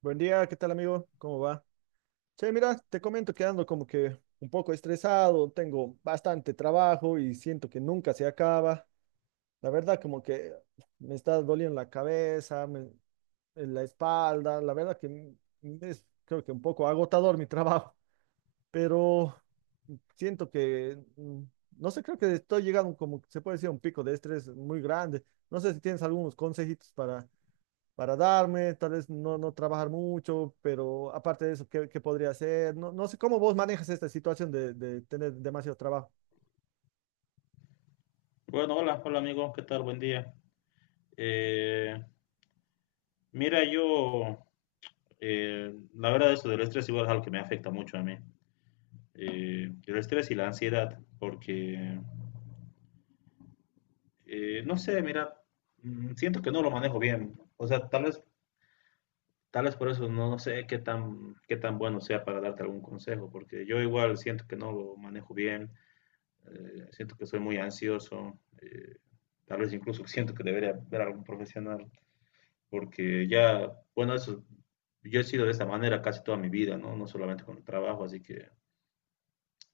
Buen día, ¿qué tal amigo? ¿Cómo va? Che, mira, te comento que ando como que un poco estresado, tengo bastante trabajo y siento que nunca se acaba. La verdad como que me está doliendo la cabeza, en la espalda, la verdad es creo que un poco agotador mi trabajo, pero siento que, no sé, creo que estoy llegando como, se puede decir, a un pico de estrés muy grande. No sé si tienes algunos consejitos para darme, tal vez no, no trabajar mucho, pero aparte de eso, ¿qué podría hacer? No, no sé cómo vos manejas esta situación de tener demasiado trabajo. Bueno, hola, hola amigos, ¿qué tal? Buen día. Eh, mira, yo, la verdad, eso del estrés igual es algo que me afecta mucho a mí. El estrés y la ansiedad, porque, no sé, mira, siento que no lo manejo bien. O sea, tal vez por eso no, no sé qué tan bueno sea para darte algún consejo, porque yo igual siento que no lo manejo bien, siento que soy muy ansioso, tal vez incluso siento que debería ver a algún profesional. Porque ya, bueno, eso, yo he sido de esta manera casi toda mi vida, ¿no? No solamente con el trabajo, así que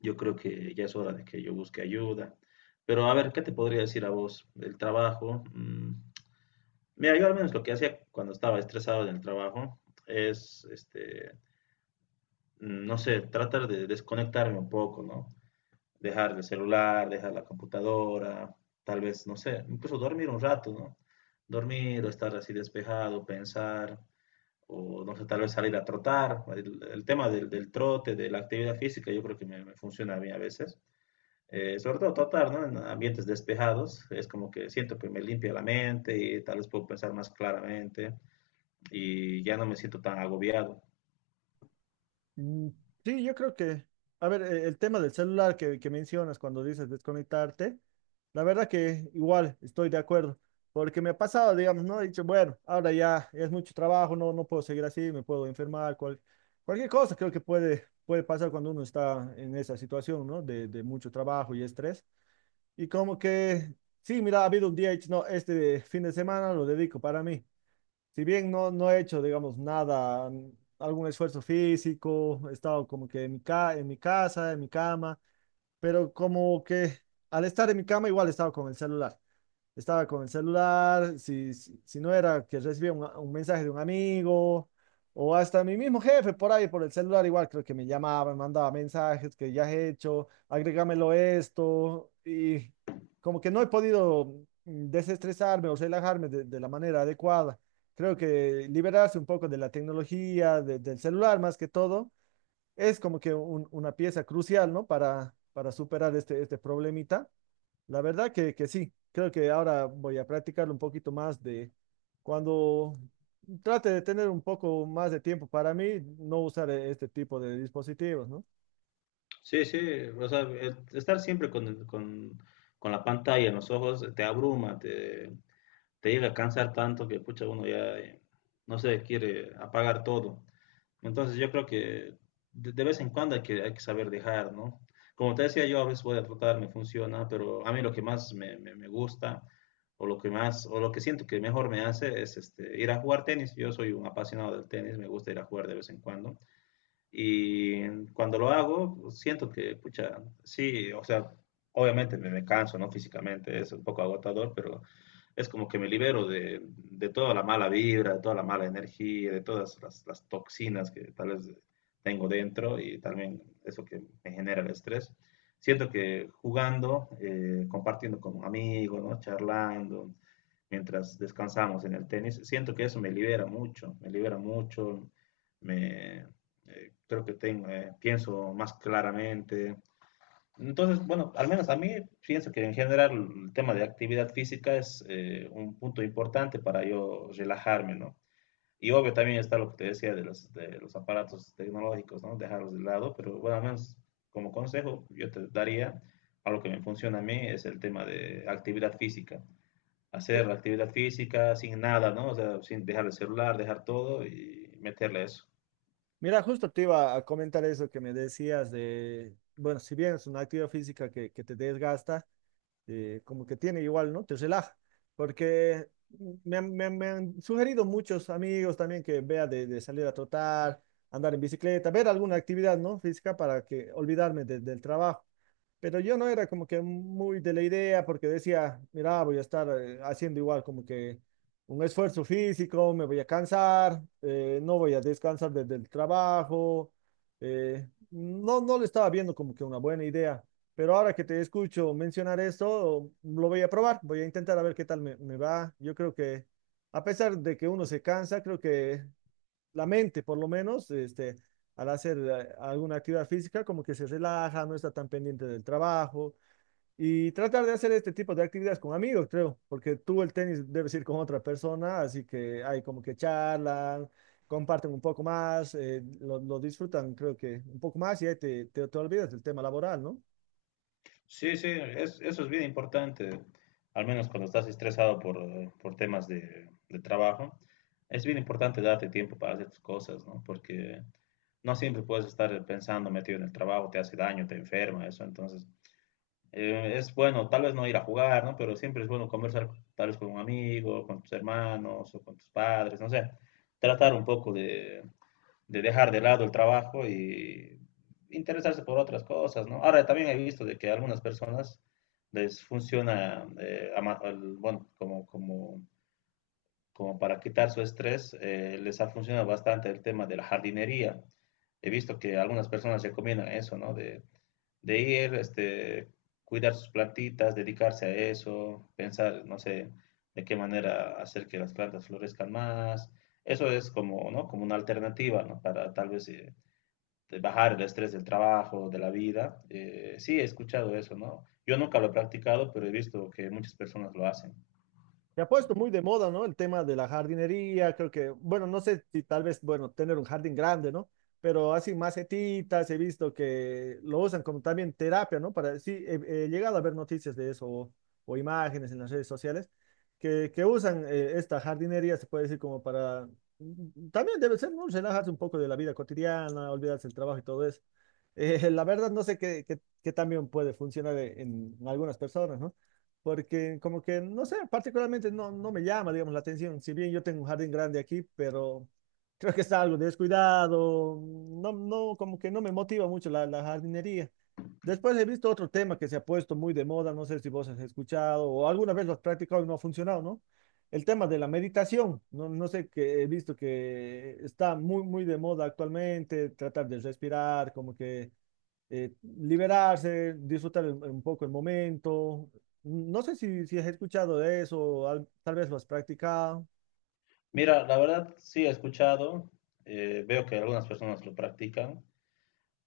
yo creo que ya es hora de que yo busque ayuda. Pero a ver, ¿qué te podría decir a vos? El trabajo, mira, yo al menos lo que hacía cuando estaba estresado en el trabajo es, no sé, tratar de desconectarme un poco, ¿no? Dejar el celular, dejar la computadora, tal vez, no sé, incluso dormir un rato, ¿no? Dormir o estar así despejado, pensar. O no sé, tal vez salir a trotar. El tema del trote, de la actividad física, yo creo que me funciona a mí a veces. Sobre todo trotar, ¿no? En ambientes despejados, es como que siento que me limpia la mente y tal vez puedo pensar más claramente y ya no me siento tan agobiado. Mm, sí, yo creo que, a ver, el tema del celular que mencionas cuando dices desconectarte, la verdad que igual estoy de acuerdo, porque me ha pasado, digamos, ¿no? He dicho, bueno, ahora ya es mucho trabajo, no, no puedo seguir así, me puedo enfermar, cualquier cosa creo que puede, puede pasar cuando uno está en esa situación, ¿no? De mucho trabajo y estrés. Y como que, sí, mira, ha habido un día, he dicho, no, este fin de semana lo dedico para mí. Si bien no, no he hecho, digamos, nada, algún esfuerzo físico, he estado como que en mi, ca en mi casa, en mi cama, pero como que al estar en mi cama igual he estado con el celular, estaba con el celular, si, si, si no era que recibía un mensaje de un amigo, o hasta mi mismo jefe por ahí, por el celular, igual creo que me llamaba, me mandaba mensajes que ya he hecho, agrégamelo esto, y como que no he podido, desestresarme o relajarme de la manera adecuada. Creo que liberarse un poco de la tecnología, del celular más que todo, es como que una pieza crucial, ¿no? Para superar este, este problemita. La verdad que sí, creo que ahora voy a practicar un poquito más de cuando trate de tener un poco más de tiempo para mí, no usar este tipo de dispositivos, ¿no? Sí, sí, o sea, el estar siempre con la pantalla en los ojos te abruma, te llega a cansar tanto que, pucha, uno ya, no sé, quiere apagar todo. Entonces yo creo que de vez en cuando hay que saber dejar, ¿no? Como te decía, yo a veces voy a tratar, me funciona, pero a mí lo que más me, me gusta o lo que más, o lo que siento que mejor me hace es este, ir a jugar tenis. Yo soy un apasionado del tenis, me gusta ir a jugar de vez en cuando. Y cuando lo hago, pues, siento que, pucha, sí, o sea, obviamente me, me canso, ¿no? Físicamente es un poco agotador, pero es como que me libero de, toda la mala vibra, de toda la mala energía, de todas las toxinas que tal vez tengo dentro y también eso que me genera el estrés. Siento que jugando, compartiendo con amigos, ¿no? Charlando, mientras descansamos en el tenis, siento que eso me libera mucho, me libera mucho, me, creo que tengo, pienso más claramente, entonces, bueno, al menos a mí pienso que en general el tema de actividad física es un punto importante para yo relajarme, ¿no? Y obvio también está lo que te decía de los aparatos tecnológicos, ¿no? Dejarlos de lado, pero bueno, al menos como consejo yo te daría, algo que me funciona a mí es el tema de actividad física. Eh, Hacer actividad física sin nada, ¿no? O sea, sin dejar el celular, dejar todo y meterle eso. mira, justo te iba a comentar eso que me decías de, bueno, si bien es una actividad física que te desgasta, como que tiene igual, ¿no? Te relaja, porque me han sugerido muchos amigos también que vea de salir a trotar, andar en bicicleta, ver alguna actividad, ¿no? Física para que olvidarme del trabajo. Pero yo no era como que muy de la idea porque decía, mira, voy a estar haciendo igual como que un esfuerzo físico, me voy a cansar, no voy a descansar desde el trabajo. No, no le estaba viendo como que una buena idea. Pero ahora que te escucho mencionar esto, lo voy a probar, voy a intentar a ver qué tal me, me va. Yo creo que a pesar de que uno se cansa, creo que la mente, por lo menos, este, al hacer alguna actividad física, como que se relaja, no está tan pendiente del trabajo. Y tratar de hacer este tipo de actividades con amigos, creo, porque tú el tenis debes ir con otra persona, así que hay como que charlan, comparten un poco más, lo disfrutan, creo que un poco más y ahí te olvidas del tema laboral, ¿no? Sí, sí, eso es bien importante, al menos cuando estás estresado por temas de trabajo, es bien importante darte tiempo para hacer tus cosas, ¿no? Porque no siempre puedes estar pensando metido en el trabajo, te hace daño, te enferma, eso, entonces es bueno, tal vez no ir a jugar, ¿no? Pero siempre es bueno conversar tal vez con un amigo, con tus hermanos o con tus padres, no sé, tratar un poco de dejar de lado el trabajo y interesarse por otras cosas, ¿no? Ahora también he visto de que a algunas personas les funciona, bueno, como para quitar su estrés, les ha funcionado bastante el tema de la jardinería. He visto que algunas personas recomiendan eso, ¿no? De ir, este, cuidar sus plantitas, dedicarse a eso, pensar, no sé, de qué manera hacer que las plantas florezcan más. Eso es como, ¿no? Como una alternativa, ¿no? Para tal vez de bajar el estrés del trabajo, de la vida. Sí, he escuchado eso, ¿no? Yo nunca lo he practicado, pero he visto que muchas personas lo hacen. Se ha puesto muy de moda, ¿no? El tema de la jardinería, creo que, bueno, no sé si tal vez, bueno, tener un jardín grande, ¿no? Pero así macetitas, he visto que lo usan como también terapia, ¿no? Para, sí, he, he llegado a ver noticias de eso, o imágenes en las redes sociales que usan esta jardinería, se puede decir, como para, también debe ser, ¿no? Relajarse un poco de la vida cotidiana, olvidarse del trabajo y todo eso. La verdad, no sé qué también puede funcionar en algunas personas, ¿no? Porque como que, no sé, particularmente no, no me llama, digamos, la atención. Si bien yo tengo un jardín grande aquí, pero creo que está algo descuidado, no, no, como que no me motiva mucho la, la jardinería. Después he visto otro tema que se ha puesto muy de moda, no sé si vos has escuchado o alguna vez lo has practicado y no ha funcionado, ¿no? El tema de la meditación, no, no sé, que he visto que está muy, muy de moda actualmente, tratar de respirar, como que eh, liberarse, disfrutar un poco el momento. No sé si, si has escuchado de eso, tal vez lo has practicado. Mira, la verdad, sí he escuchado, veo que algunas personas lo practican,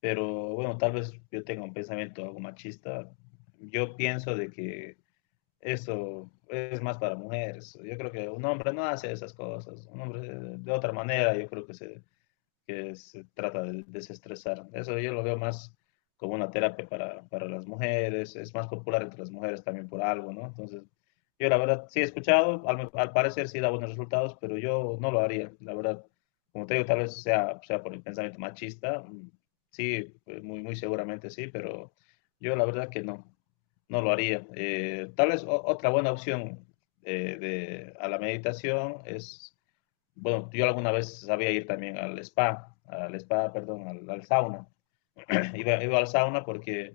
pero bueno, tal vez yo tenga un pensamiento algo machista. Yo pienso de que eso es más para mujeres. Yo creo que un hombre no hace esas cosas. Un hombre de otra manera, yo creo que se trata de desestresar. Eso yo lo veo más como una terapia para las mujeres, es más popular entre las mujeres también por algo, ¿no? Entonces, yo la verdad sí he escuchado, al, al parecer sí da buenos resultados, pero yo no lo haría, la verdad. Como te digo, tal vez sea, sea por el pensamiento machista, sí, muy, muy seguramente sí, pero yo la verdad que no, no lo haría. Tal vez o- Otra buena opción de, a la meditación es bueno, yo alguna vez sabía ir también al spa, perdón, al, al sauna. Iba, iba, al sauna porque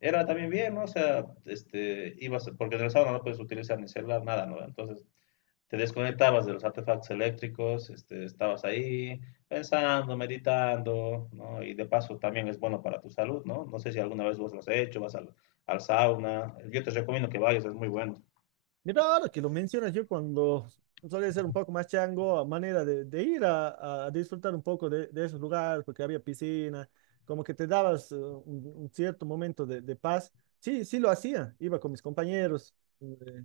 era también bien, ¿no? O sea, este, ibas, porque en el sauna no puedes utilizar ni celular, nada, ¿no? Entonces te desconectabas de los artefactos eléctricos, este, estabas ahí pensando, meditando, ¿no? Y de paso también es bueno para tu salud, ¿no? No sé si alguna vez vos lo has hecho, vas al, al sauna. Yo te recomiendo que vayas, es muy bueno. Mira, ahora que lo mencionas, yo cuando solía ser un poco más chango, a manera de ir a disfrutar un poco de esos lugares, porque había piscina, como que te dabas un cierto momento de paz. Sí, sí lo hacía, iba con mis compañeros, eh,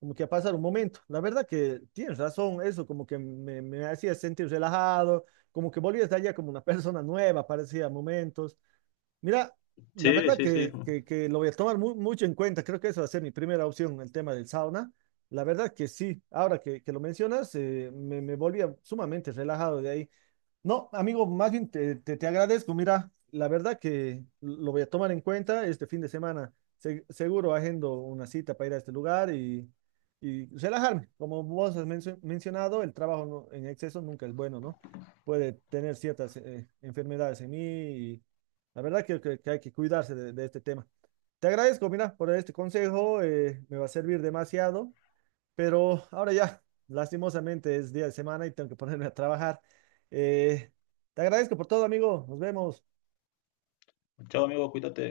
como que a pasar un momento. La verdad que tienes razón, eso como que me hacía sentir relajado, como que volvías de allá como una persona nueva, parecía a momentos. Mira, la Sí, verdad sí, sí. que, que lo voy a tomar mucho en cuenta. Creo que eso va a ser mi primera opción, el tema del sauna. La verdad que sí, ahora que lo mencionas, me, me volvía sumamente relajado de ahí. No, amigo, más bien te agradezco. Mira, la verdad que lo voy a tomar en cuenta este fin de semana. Seguro agendo una cita para ir a este lugar y relajarme. Como vos has mencionado, el trabajo en exceso nunca es bueno, ¿no? Puede tener ciertas enfermedades en mí, y la verdad que, que hay que cuidarse de este tema. Te agradezco, mira, por este consejo. Me va a servir demasiado. Pero ahora ya, lastimosamente es día de semana y tengo que ponerme a trabajar. Eh, te agradezco por todo, amigo. Nos vemos. Chao, amigo, cuídate.